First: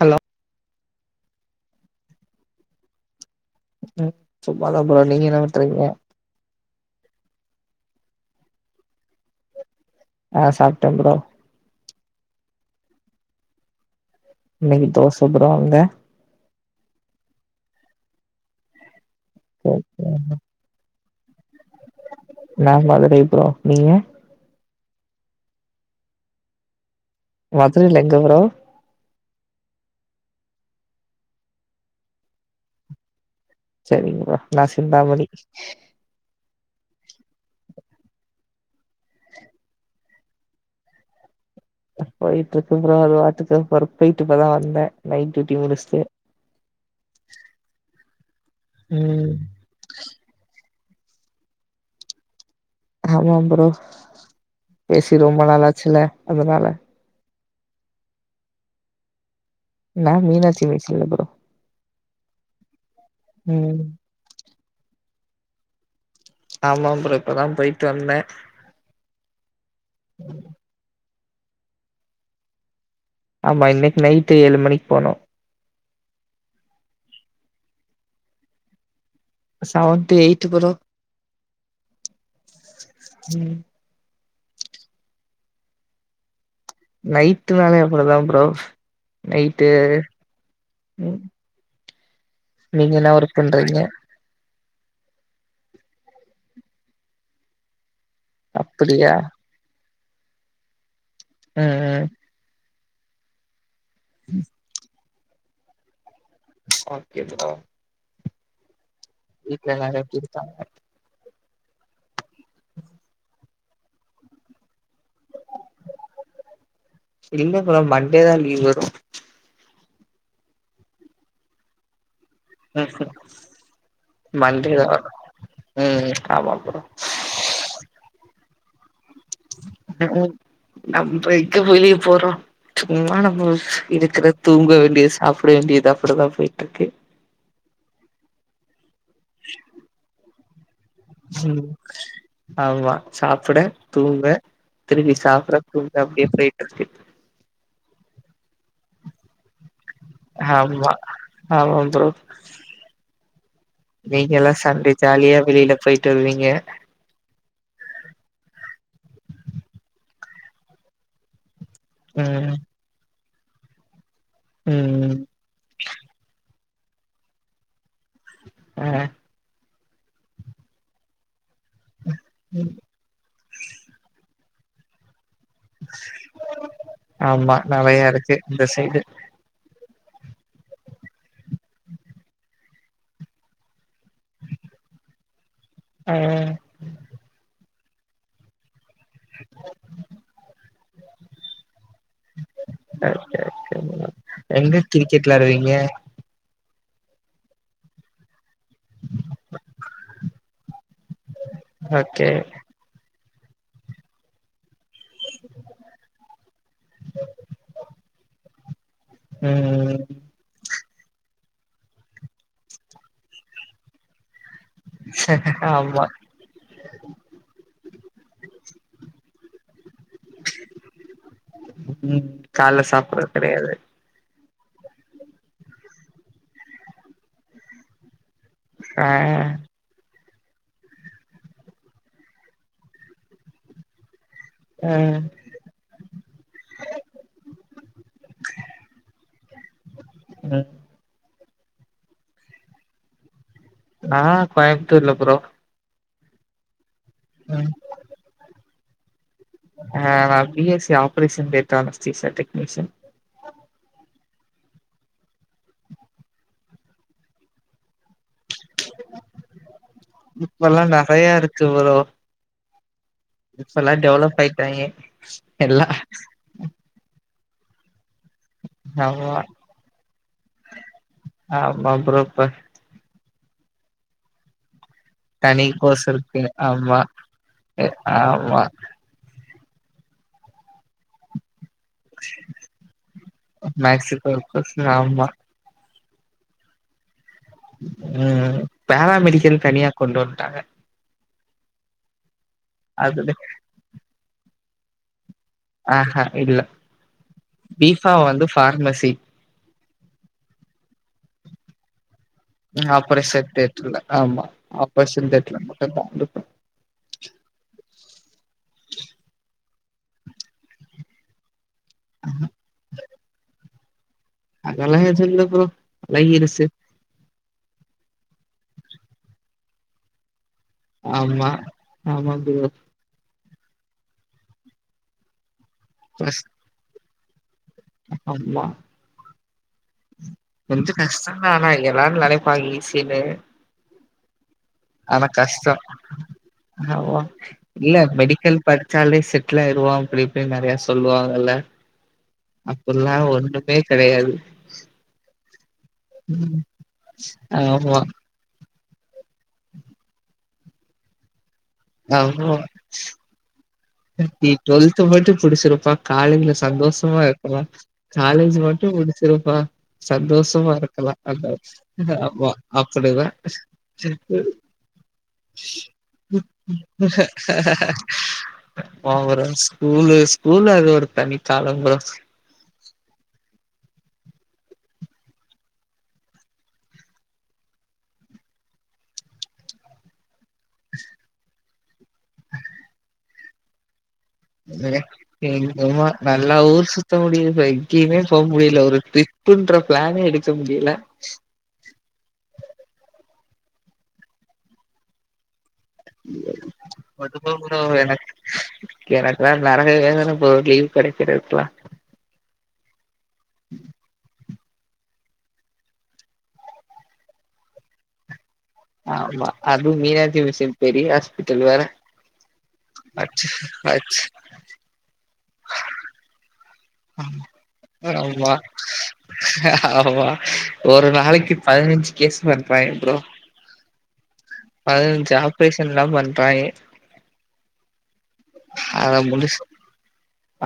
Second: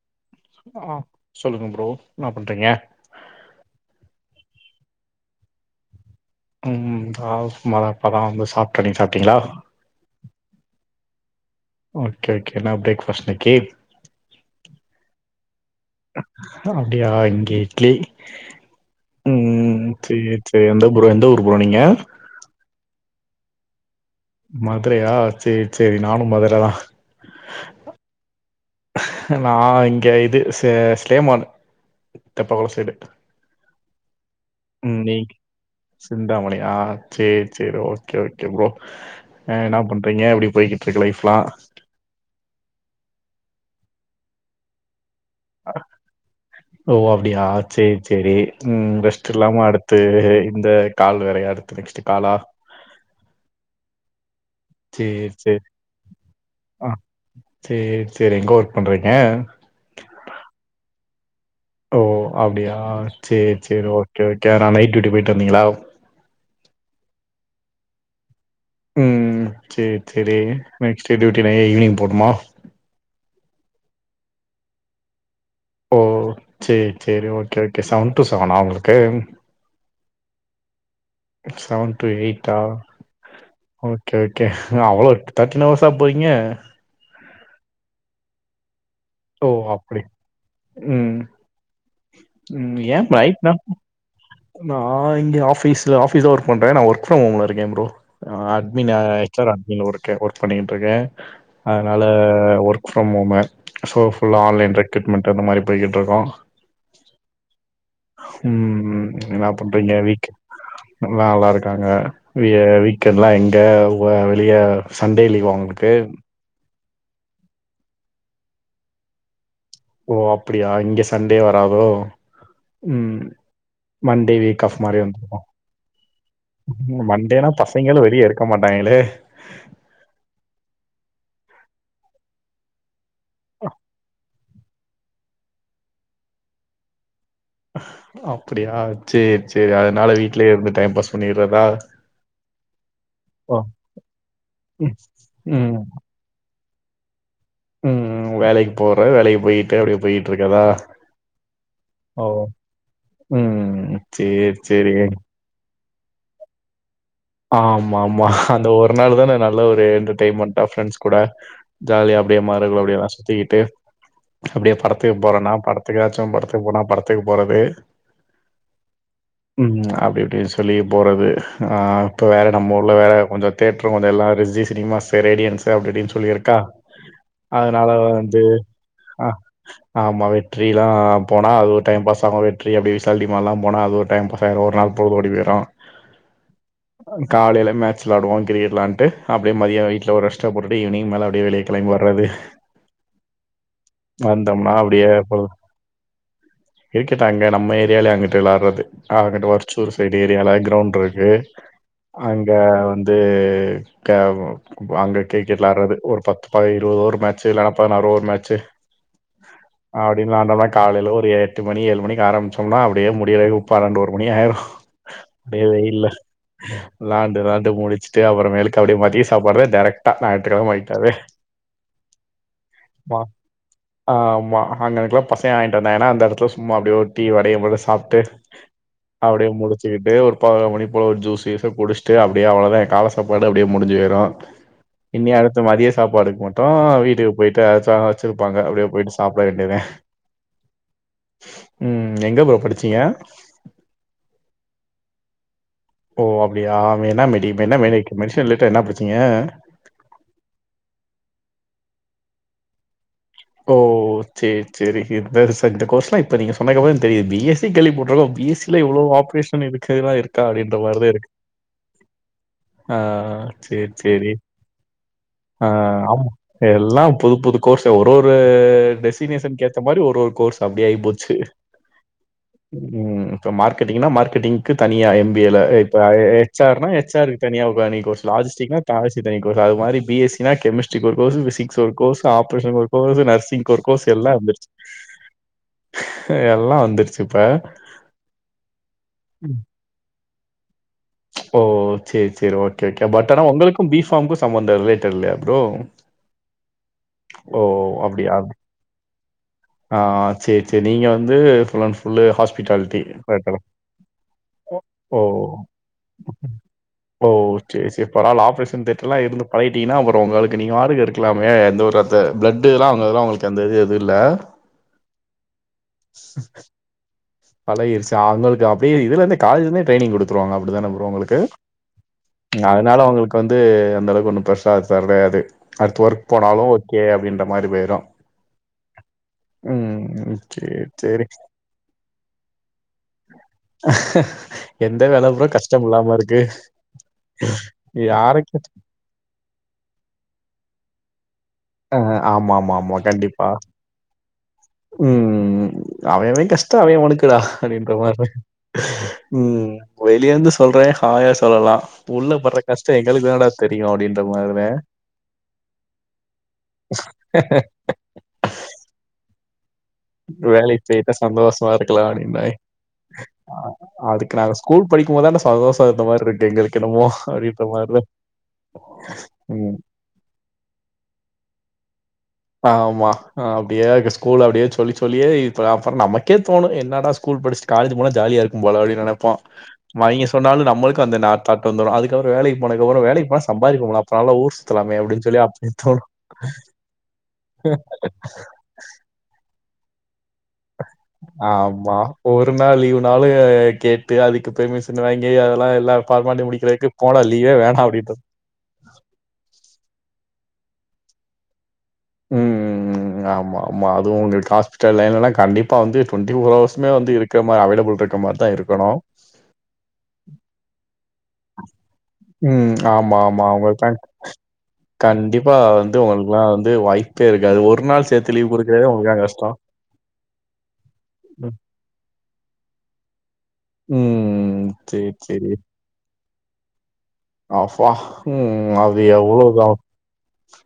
Hello ஆ சொல்லுங்க bro என்னா பண்றீங்க ம் சும்மாதா ப்ரோ நீங்க என்ன பண்றீங்க ம் நா சும்மாதா இப்பாதா வந்து சாப்ட்டே நீங் சாப்ட்டீங்களா ஆ சாப்ட்ட ப்ரோ ஓகே ஓகே என்னா பிரேக்ஃபாஸ்ட் இன்னைக்கு இன்னைக்கு தோச ப்ரோ அங்க அப்டியா இங்க இட்லி ம் செரி செர் எந்த ப்ரோ எந்த ஊர் ப்ரோ நீங்க நான் மதுரை ப்ரோ நீங்க மதுரையா சேர் செரி நானு மதுரதா மதுரைல எங்க ப்ரோ நா இங்கே இது ஸ்லே ஸ்லேமான் தெப்பக்குளொ சைடு செரிங்க ப்ரோ நா ம் நீ சிந்தாமணி சிந்தாமணியா சேர் செரி ஓகே ஓகே ப்ரோ அ என்ன பண்றீங்க எப்டி போய்கிட்டு இருக்கு லைஃப்லா போயிட்டுருக்கு ப்ரோ அது பாட்டுக்கு ஒர்க் போயிட்டு இப்பதா வந்த நைட் டியூட்டி முடிச்சுட்டு ஓ அப்டியா செரி செரி ம் ரெஸ்ட் இல்லாம அடுத் து இந்த கால் வேறயா அடுத்து நெக்ஸ்ட்டு காலா ஆமா ப்ரோ பேசி சரி, ரொம்ப சரி. நாளாச்சுல அதனால சேர் செரி எங்க ஒர்க் பண்றீங்க நா மீனாச்சி மிஷன்ல ப்ரோ ஓ அப்டியா சேர் ம் செரி ஓகே ஓகே அதா நைட் டியூட்டி போயிட்டு வந்தீங்களா ஆமா ப்ரோ இப்பதா போயிட்டு வந்தே ம் சேர் செரி நெக்ஸ்ட்டு டியூட்டி நை ஈவினிங் போணுமா ஆமா இன்னைக்கு நைட்டு ஏழு மணிக்கு போனு ஓ சேர் செரி ஓகே ஓகே செவன் டு செவனா உங்களுக்கு seven to eight bro seven to எய்ட்டா ம் ஓகே ஓகே அவ்ளோ தேர்ட்டின் அவர்ஸா போறீங்க நைட்டுனாவே அப்புடிதாம் ப்ரோ ஓ! நைட்டு அப்படி. ம் ம் நீங்க ஏன் என்னா ஒர்க் ரைட் நா பண்றீங்க நா இங்க ஆபீஸ்ல ஆபீஸ் ஒர்க் பண்றே நா ஒர்க் ஃப்ரம் ஹோம்ல இருக்கே ப்ரோ அட்மின் அ அப்டியா H R admin work work பண்ணிட்ருக்கே ம் அதனால ம் work work from home so ஃபுல்லா ஆன்லைன் ரெக்ரட்மெண்ட் அந்த மாரி போயிகிட்டிருக்கோ இருக்கோம் ஓகே ப்ரோ ம் ம் இன்ன வீட்ல பண்றீங்க எல்லாரு எப்டி வீக் இருக்காங்க நல்லா நல்லாருக்காங்க வீ வீக்கெண்ட்லா எங்க வ வெளிய சண்டே லீவா ஒங்களுக்கு இல்ல ப்ரோ மண்டே தா லீவு ஓ அப்புடியா இங்க சண்டே வரதோ [unintelligible] மண்டே வீக் ஆப் தா மாரி வரு வந்துருவோ ம் ஆமா ப்ரோ ம் மண்டேனா பஸ் இவிங்களு வெளியே இருக்க மாட்டாங்களே ம் நம்ப எங்க வெளிய போறோ சும்மா நம்ப இருக்கற தூங்க வேண்டியது சாப்பிட வேண்டியது அப்புடி தா போயிட்ருக்கு அப்புடியா சேரி சேரி அதனால வீட்லயே இருந்துடே பஸ் ம் ஆமா ஓ சாப்புட தூங்க ம் திருப்பி சாப்பற ம் தூங்க அப்டியே போயிட்டிருக்கு ம் வேலைக்கு போற வேலைக்கு போயிட்டு அப்டியே போயி ஆமா ஆமாம் ப்ரோ ம் நீங்கல்லா சேரி சேரி சண்டை ஜாலியா வெளியில போயிட்டு வருவீங்க ஆம் ஆமா அந்த ஒரு நாளு தானே நல்ல ஒரு என்டர்டெயின்மென்ட்டா ஃப்ரெண்ட்ஸ் கூட ஜாலிய அப்டியே ம் மரக்களோடேயேலா சுத்திக்கிட்டு அப்டியே ம் படத்துக்கு போறனா படத்துக்காச்சும் படத்துக்கு போனா படத்துக்கு போறது அ ம் அப்டி இப்டி சொல்லி போறது ஹா இப்ப வேற நம்ம ஊர்ல வேற கொஞ்ச தேட்ரு ஓனர் எல்லா ரிஸி சினிமாஸ் ரேடியன்ஸ் அப்டியிப்டின் சொல்லியிருக்கா ஆமா அதனால நெறையா இருக்கு வந்து இந்த சைடு அ ஆமா வெற்றிலா போனா அதுவு டைம் பாஸ் ஆகு வெ ற்றி அப்டி சேல்டி மால்லா போனா அது ஒரு டைம் பாஸாயிரு ஒரு நாள் பொழுது ஓடி போயிரு ஆ காலைல மேட்ச் விளாடுவோ கிரிக்கெட் வெளான்ட்டு அப்டே மதியோ வீ்ட்ல ஒரு ரெஸ்ட போட்டுட்டு ஈவ்னிங் மேல அப்டே வெளிய கெளம்பி வர்றது ஓகே. வந்தோம்னா எங்க அப்டியே கிரிக்கெட் விளாடுவீங்க கிரிக்கெட் அங்க நம்ம ஏரியாலயே அங்குட்டு விளாட்றது அங்குட்ட வச்சூர் சைடு ஏரியால கிரௌண்ட்டிருக்கு ஓகே அங்க வந்து கேபு அங்க கிரிக்கெட்லாட்றது ஒரு பத்து பதி இருபதோரு மேட்ச்சு இல்லன்னா பதினாறு ஒரு மேட்ச்சு ம் அப்டின்லான்டோனா காலைல ஒரு எட்டு மணி ஏழு மணிக் ஆரமிச்சோம்னா அப்டியே முடியிறக்கு பன்னெண்டு ஒரு மணியாயிரு அப்டியே ஆமா வெயில்ல லாண்டு லாண்டு முடிச்சிட்டு அப்புறமேலுக்கு அப்டே மதிய சாப்பாடுதா டேரக்ட் தா நாயித்துக் கெழம ஆயிட்டாவே ம் கால்ல சாப்புட்றது கெடையாது ஆமா அங்கனுகுல்ல பசங்க வாயின்ட்டு வந்தாங்னா அந்தெடத்துல சும்மா அப்டியே ஒரு டீயு வடையு போல சாப்ட்டு ஆ அப்டியே முடிச்சிக்கிட்டு ஒரு பதினோரு மணி போல ஒரு ஜூஸ் ஜூச குடிஷ்ட்டு அப்டியே அவ்ளோதா என் கால சாப்பாடு அப்டியே முடிஞ்சி பொய்ரு ஆ இனி அடுத் தத்து மதிய சாப்பாடுக்கு மட்டும் வீட்டுக்கு போய்ட்டு அச்சாங்க வச்சிருப்பாங்க அப்டே போய்ட்டு சாப்பிட வேண்டியதா ம் ம் எங்க ப்ரோ படிச்சீங்க நா கோயம்புத்தூர்ல ப்ரோ ஓ அப்டியா என்ன மெடிக் ம் என்ன மேடியேட் மெடிஷன் ரிலேட்டா என்ன படிச்சீங்க ஆ நா B S C operation data anaesthetics அ டெக்னிஷன் ஓ சேரி சேரி இந்த ரிசேக் இந்த கோர்ஸ்லா இப்ப நீங்க சொன்னதுகப்பரம் தா தெரி பி ‌எஸ் சி கேள்விப்பட்டுருக்கோம் பி எஸ் இல்ல இவ்ளோ ஆப்ரேஷன் இதுக்காக தா இருக்கா அப்டின்ற இப்பல்லா மாரிதான் இருக்கு நெறையா ப்ரோ ஆ இப்பல்லா சேரி சேரி டெவலப் ஆயிட்டாங்க ஆ எல்லா ஆமா எல்லா புது புது கோர்ஸ்சு ஒரு ஒரு ஆமா டெசினேஷன்னுக்கு ஏத்த மாரி ஒரு ஒரு கோர்ஸ் அப்டி ஆய் போச்சு ஆமா ப்ரோ இப்ப ம் இப்ப மார்க்கெட்டிங்னா மார்கெட்டிங்க்கு தனியா எம் பி யேல தனி இப்ப கோர்ஸ் இருக்கு எச் ஆர்னா ஆமா எச் ஆர்க்கு தனியா வனிங் கோர்ஸ் ஆமா லாஜஸ்டிக்னா தாசி தனி கோர்ஸ் அது மாரி பி எஸ்‌ சின்னா கெமிஸ்ட்ரிக்கு ஒரு கோர்ஸ்சு பிசிக்ஸ் ஒரு கோர்ஸ் ஆப்ரேஷன்க்கு ஒரு கோர்ஸ்சு நர்சிங்க்கு ஒரு கோர்ஸ் மேக்ஸுக்கு எல்லா ஒரு வந்துடுச்சு கோர்ஸ் ஆமா எல்லா வந்துடுச்சு ம் ம். பேராமெடிக்கல் தனியா கொண்டு வண்டாங்க ஓ சேர் சேர் ஓகே ஓகே பட் அது ஆனா உங்களுக்கும் பீ ஃபாம்க்கும் சம்பந்தம் இல்லே தெர்லயா ப்ரோ ஆஹா இல்ல ஓ பீஃபா அப்டியா வந்து ஃபார்மசி ஆ சேரி சேரி நீங்க வந்து full and full hospitality operation பாக்கலா ஓ டன் காலுப்பா ஓ சேர் சேர் பரவால ஆப்ரேஷன் தேட்டர்லா இருந்து பழகிட்டீங்கன்னா அப்பறோ உங்களுக்கு நீங்க வாருக்கு இருக்கலாமே எந்த ஒரு இந்த ப்ளேட்டுலாம் அவங்கலுக்கலா அவங்களுக்கு எந்த இது எது இல்ல அதெல்லாம் எதும் இல்ல ப்ரோ பழகிடுச்சி பழகிருச்சி அவங்களுக்கு அப்டே இதுலேருந்தே காலேஜ்ஜிலேருந்தே டிரைனிங் குடுத்துடுவாங்க அப்டிதான ப்ரோ ஒங்களுக்கு ஆமா ஆமா ப்ரோ அதனால உங்களுக்கு வந்து அந்தளவுக்கு ஒன்னும் பிரெஷ்ஷா தரடையாது அடுத் ஒர்க் கஷ் போனாலும் ஓகே அப்டின்ற மாரி போய் ஆமா ம். சரி, கொஞ்சோ சரி. கஷ்டந்தான் ஆனா எல்லாரும் நெனைப்பாங்க ஈசின்னு எந்த வேல ப்ரோ கஷ்டோ கஷ்டமுல்லாம இருக்கு ஆமா இல்ல யார மெடிக்கல் கேட் படிச்சாலே செட்டிலாயிடுவான் அப்டி இப்டின் நெறைய சொல்லுவாங்கல்ல ஆ ஆமாமாமா. அப்பல்லா ஒண்ணுமே கெடயாது ம் ம் ம் அவைஅவை கஷ்டோ அவைஅவைனுக்குடா அப்டின்ற ஆமா மாரி தான் ம் வெளிய இருந்து சொல்றேன் ஹாயா சொல்லலா உள்ள ஆமா பட்ற கஷ்டம் எங்களுக்கு தானடா தெரியு அப்டின்னு நீ டுவெல்த் மட்டும் புடிச்சிருப்பா காலேஜ்ல சந்தோஷமா இருக்கலா காலேஜ் மட்டும் முடிச்சிருப்பா சந்தோஷமா வேலைக்கு போயிட்டா இருக்கலான் அதா சந்தோஷமா இருக்கலாம் ஆமா அப்படின்னாய். அப்டிதான் அ அதுக்கு நாங்க ஸ்கூல் படிக்கும்போது தான சந்தோஷம் இருந்த மாரி இருக்கு எங்களுக்கு என்னமோ அப்படின்ற மாரி தான். ஓவற ம். ஸ்கூலு ஸ்கூல் அது ஒரு தனி காலம் ப்ரோ ஆமா அப்டியே எங்க ஸ்கூல்ல அப்டியே சொல்லி சொல்லியே இப்ப அப்பறம் நமக்கே தோணும் என்னடா ஸ்கூல் படிச்சிட் காலேஜ் போனா ஜாலியா இருக்கும் போல அப்டின் நெனப்போம் அவைங்க சொன்னாலும் நம்மளுக்கு அந்த நா தாட் வந்துரும் அதுக்கறோ வேலைக்கு போனதுக்கப்பறம் வேலைக்கு போனா சம்பாதிக்க போணும் அப்பலா ஊர் எனங்க சுத்தலாமே அப்படின்னு சொல்லி அப்படி என்னமோ தோணும். நல்லா ஊர் சுத் த்த முடியுது எங்கேமே போ முடியல ஒரு ட்ரிப்புன்ற பிளானே எடுக்க முடியல ஆமா ஒரு நாள் லீவுனாலு கேட்டு அதுக்கு பெர்மிஷன் வாங்கி அதெல்லா எல்லா பா பண்ணி மூடிக்கிறக்கு போடா அதுவா லீவே ப்ரோ வேணா அப்டின்றுவே எனக்கு எனக்குல்லா நரக வேதன ப்ரோ லீவ் கெடைக்குறதுக்குலா ம் ஆமா ஆமா அதுவு உங்களுக்கு ஹாஸ்பிட்டல் லைன்லலா கண்டிப்பா வந்து டுவெண்டி ஃபோர் அவர்சுமே வந்து இருக் க்க மா அவைலபுள்ருக்க மாரி தா இருக்கணு ஆமா அது மீனாச்சி மிசின் பெரிய ஆஸ் ம் ஆமா ஆமா உங்களுக்குலா அச்சு கண்டிப்பா வந்து உங்களுக்குக்கெல்லா வந்து வாய்ப்பே இருக்காது ஒரு நாள் சேத்து ஆமா லீவு குடுக்குறதே உங்களுக்லா அங்க ஆமா ஒரு நாளைக்கு ம். பதினஞ்சு கேஸ் பண்றாங்க ப்ரோ ம் சரி, பதினஞ்சு சரி. ஆப்ரேஷன்லா பண்றாங்க ஆஃபா ம் அது அத எவ்ளோ முடிச் தா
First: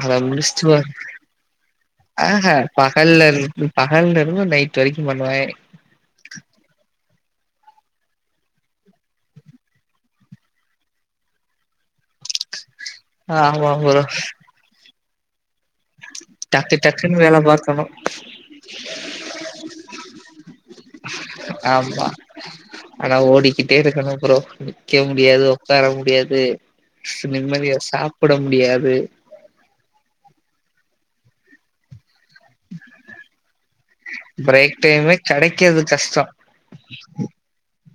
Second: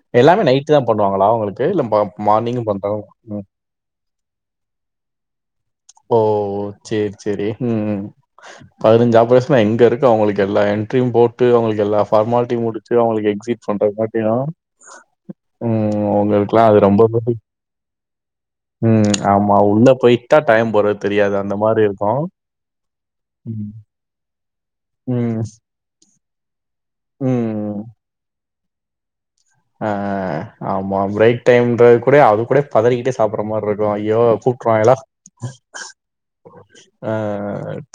அத எல்லாமே முடிச்சுட்டு நைட்டு வ தா பண்ணுவாங்களா உங்களுக்கு இல்ல மா ஆஹ மார்னிங்கு பண்றாங்க பகல்ல ம் இருந்து பகல்ல இருந்து நைட் வரைக்கு பண்ணுவாங்க ஓ சேர் செரி ம் பதினஞ்சு ஆப்ரேசன்னா எங்க இருக்கு அவுங்களுக்கு எல்லா என்ட்ரியு போட்டு அவுங்களுக்கு எல்லா ஃபார்மாலிட்டியு முடி ச்சு அவுங்களுக்கு எக்ஸிட் ஆமா பண்றது ப்ரோ பாத்தினா ம் உங்களுக்கலா டக்கு அது ரொம்ப டக்குன்னு பெரி வேல பாக்கணு ம் ஆமா உள்ள போயிடா டைம் போறது தெரியாது அந்த மாரி ஆமா இருக்கு ஆனா ஓடிக்கிட்டே இருக்கனு ப்ரோ நிக்க ம். முடியாது உக்கார முடியாது நிம்மதிய ம். சாப்புட முடியாது ஆ ஆ ஆமா பிரேக் டைம்றது கூட அது கூட பதறிக்கிட்டே சாப்புடுற மாரி இரு க்கு ஐயோ பிரேக் கூப்ட்றுவாங்லா டைமே கெடைக்கிறது கஷ்டோ ஆ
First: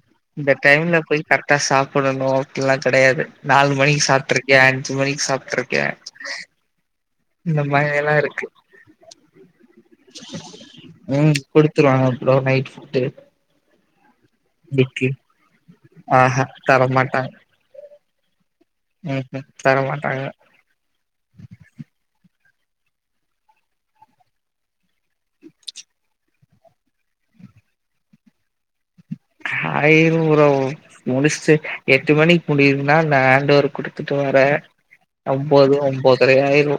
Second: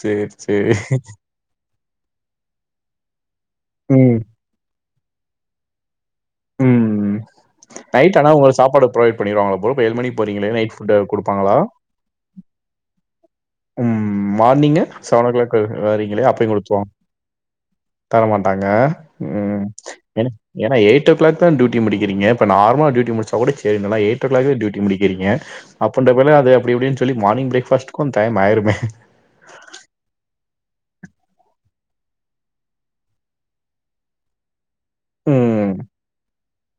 சரி, இந்த சரி. டைம்ல போய் கரெக்டா சாப்புடணு அப்புல்லா கெடையாது நாலு மணிக்கு ம். சாப்ட்ருக் கே அஞ்சு மணிக்கு சாப்ட்ருக்கே ம் இந்த மாரி எல்லா நைட் ஆனா இருக்கு உங்களுக்கு சாப்பாடு ப்ரொவைட் பண்ணிருவாங்களா ப்ரோ இப்ப ஏழு மணிக்கு போறீங்களே நைட் ஃபுட் குடுப்பாங்களா குத்துருவாங்களா ப்ரோ நைட் ஃபுட்டு ம் மார்னிங்கு இன்னிக்கு செவன் ஓ கிளாக் வரீங்களே ஆஹா அப்பயு குடுத்துருவாங் தரமாட்டாங்க தரமாட்டாங்க ம் என் ஏன்னா ஏய் டோ கிளோக்தா டியூட்டி முடிக்கிறீங்க இப்ப நார்மலா டியூட்டி முடிச்சா கூட சேரின்னளா எய்டோ கிளோக்தா டியூட்டி முடிக்கிறீங்க அப் அண்ட் அப்டின்னா அது அப்டி இப்டின்னு சொல்லி மார்னிங் பிரேக் ஃபாஸ்டுக்கு டைம் ஆயிருமே ஆயிரு ப்ரோ முடிச்டு எட்டு மணிக்கு முடியுதுனா நா ஹேண்ட் ஓவர் குடுத்துட்டு வரே ம் ஒம்போது ஒம்போதுர ஆயிரு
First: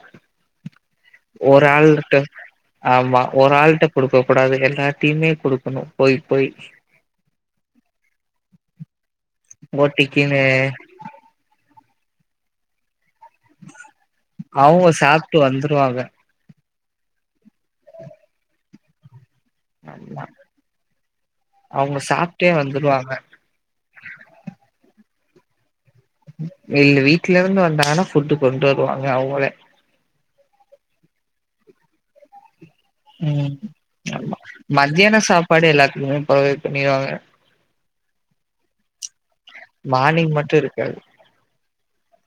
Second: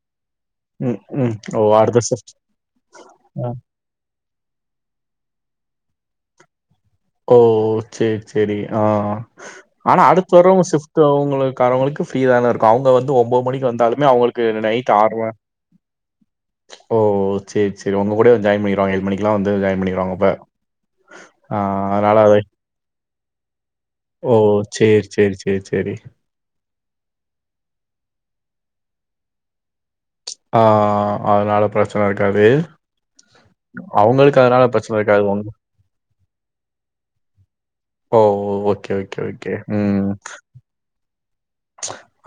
ம் ம் ஓ ஒரு ஆள் அடுத்த மட்டு ஷிஃப்ட் ஆமா ஒரு ஆ டீம்ட குடுக்க கூடாது எல்லா டீமுமே குடுக்கணு போய் போய் ஓ சேரி சேரி ஆ ஓ ஆனா டி அடுத்து க்குன்னு வர்றவங்க ஷிஃப் ட்டு அவங்களுக்கு அறு மணிக்கு ஃப்ரீதான இருக்கு அவுங்க வந்து ஒம்போ மணிக்கு வந்தாலுமே அவுங்களுக்கு அவங்க நைட்டு ஆற்ர சாப்ட்டு வந்துருவாங்க ஓ சேரி சேரி உங்க கூடயே ஜாயின் பண்ணிருவாங்க ஏழு மணி எல்லா வந்து ஜாயின் பண்ணிருவாங்க அப்ப ஆ அவுங்க அதனால அது சாப்டே வந்துருவாங்க ஓ சேரி சேரி சேரி சேரி இல்ல வீட்ல இருந்து வந்தாங்கன்னா ஃபுட் கொண்டு வருவாங்க அவங்களே ஆ அதனால பிரச்சன இருக்காது ம் ஆமா அவங்களுக்கு அதனால பிரச்சன மத்தியான இருக்காது உங்க சாப்பாடு எல்லாத்துக்குமே ப்ரொவைட் பண்ணிருவாங்க ஓ ஓகே ஓகே ஓகே ம் கே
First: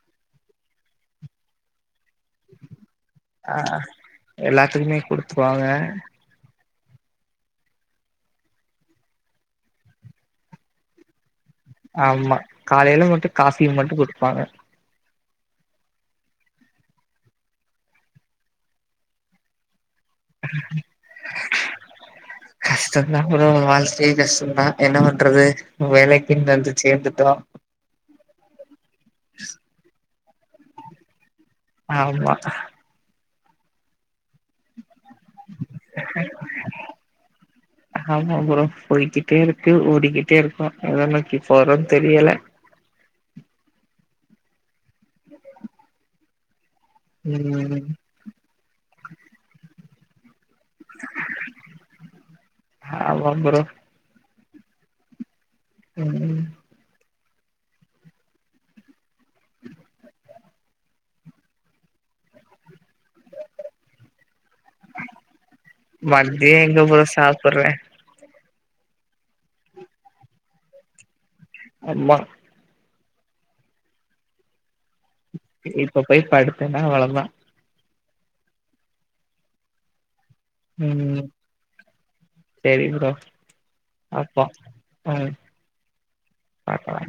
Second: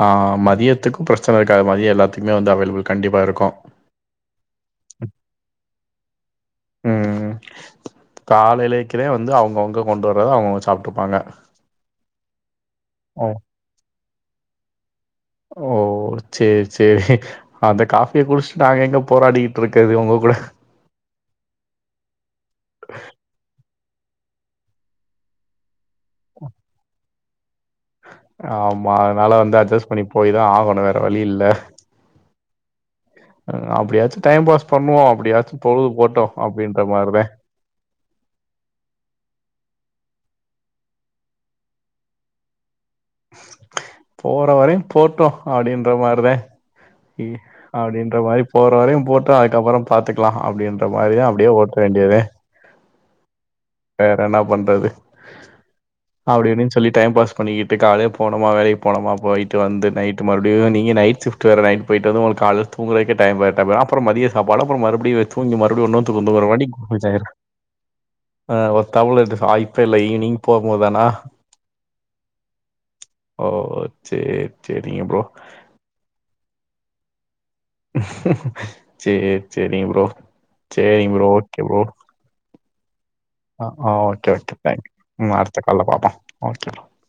ஆ மதியத்துக்கு பிரச்சன இருக்காது மதிய எல்லாத் துக்குமே வந்து அவைலபிள் கண்டிப்பா இருக்கு ஆ எல்லாத்துக்குமே குடுத்துருவாங்க ம் ம் காலைலேக்கிதா வந்து அவுங்கவுங்க கொண்டு வர்றத அவுங்கவுங்க சாப்டுப்பாங்க ஆமா காலைல மட்டு காஃபிய மட்டு குடுப்பாங்க ஓ சேரி சேரி அந்த காஃபிய குடிச்ட்டு நாங்க எங்க போராடிக்கிட்டு இருக்கற்து உங்க கூட கஷ்டம்தா ப்ரோ வாழ்க்கையே கஷ்டம்தா என்ன பண்றது வேலைக்குன்னு வந்து சேர்ந்துட்டோ ஆமா அதனால வந்து அட்ஜஸ்ட் பண்ணி போய் தா ஆகணு வேற வழி இல்ல ஆமா அப்டியாச்சு டைம் பாஸ் பண்ணுவோ அப்டியாச்சு பொழுது போட்டு அப்டின்ற மாரிதா ஆமா ஃப்ரோ போய்கிட்டே இருக்கு ஓடிக்கிட்டே இருக்கோ ஏத நோக்கி போறோ தெரியல போற வரையு போட்டு அப்டின்ற மாரிதா இ ம் அப்டின்ற மாரி போற வரையு போட்டு அதுக்கப்புறோ பாத்துக்குலா அப்டின்ற மாரியே அப்டியே ஓட்ட வேண்டியதா ஆமா ப்ரோ வேற என்ன பண்றது ம் அப்டின்னு சொல்லி டைம் பாஸ் பண்ணிக்கி ட்டு காலையிலே போனமா வேலைக்கு போனமா போயிட்டு வந்து நைட்டு மறுப்டியு நீங்க நைட்டு சஷிஃப்ட் வேர நைட் போயிட்டு வந்து உங்கள கால்லு தூங்குறதுக்கே டைம் [unintelligible] அப்புறோ மதிய சாப்பாடு அப்புறோ மறுப்டியு தூங்கி மறுபடியு இன்னொரு தூக்கோ தூங்குற மதிய மாரி எங்க ப்ரோ [unintelligible] சாப்புட்றே ஆ ஒருத்தவுள இது வாய்ப்பே இல்ல ஈவினிங் போபோ தானா ஆமா ஓ சே சேரிங்க ப்ரோ இப்ப போய் பாடுத்தேன்னா அவ்வளதா சேர் செரிங்க ப்ரோ சேரிங்க ம் ப்ரோ ஓகே ப்ரோ செரி ப்ரோ ஆ ஓகே பாப்போ ஒகே பாய் ம் அடுத்த கால்ல பாப்போ ஓகே ப்ரோ பாக்கலா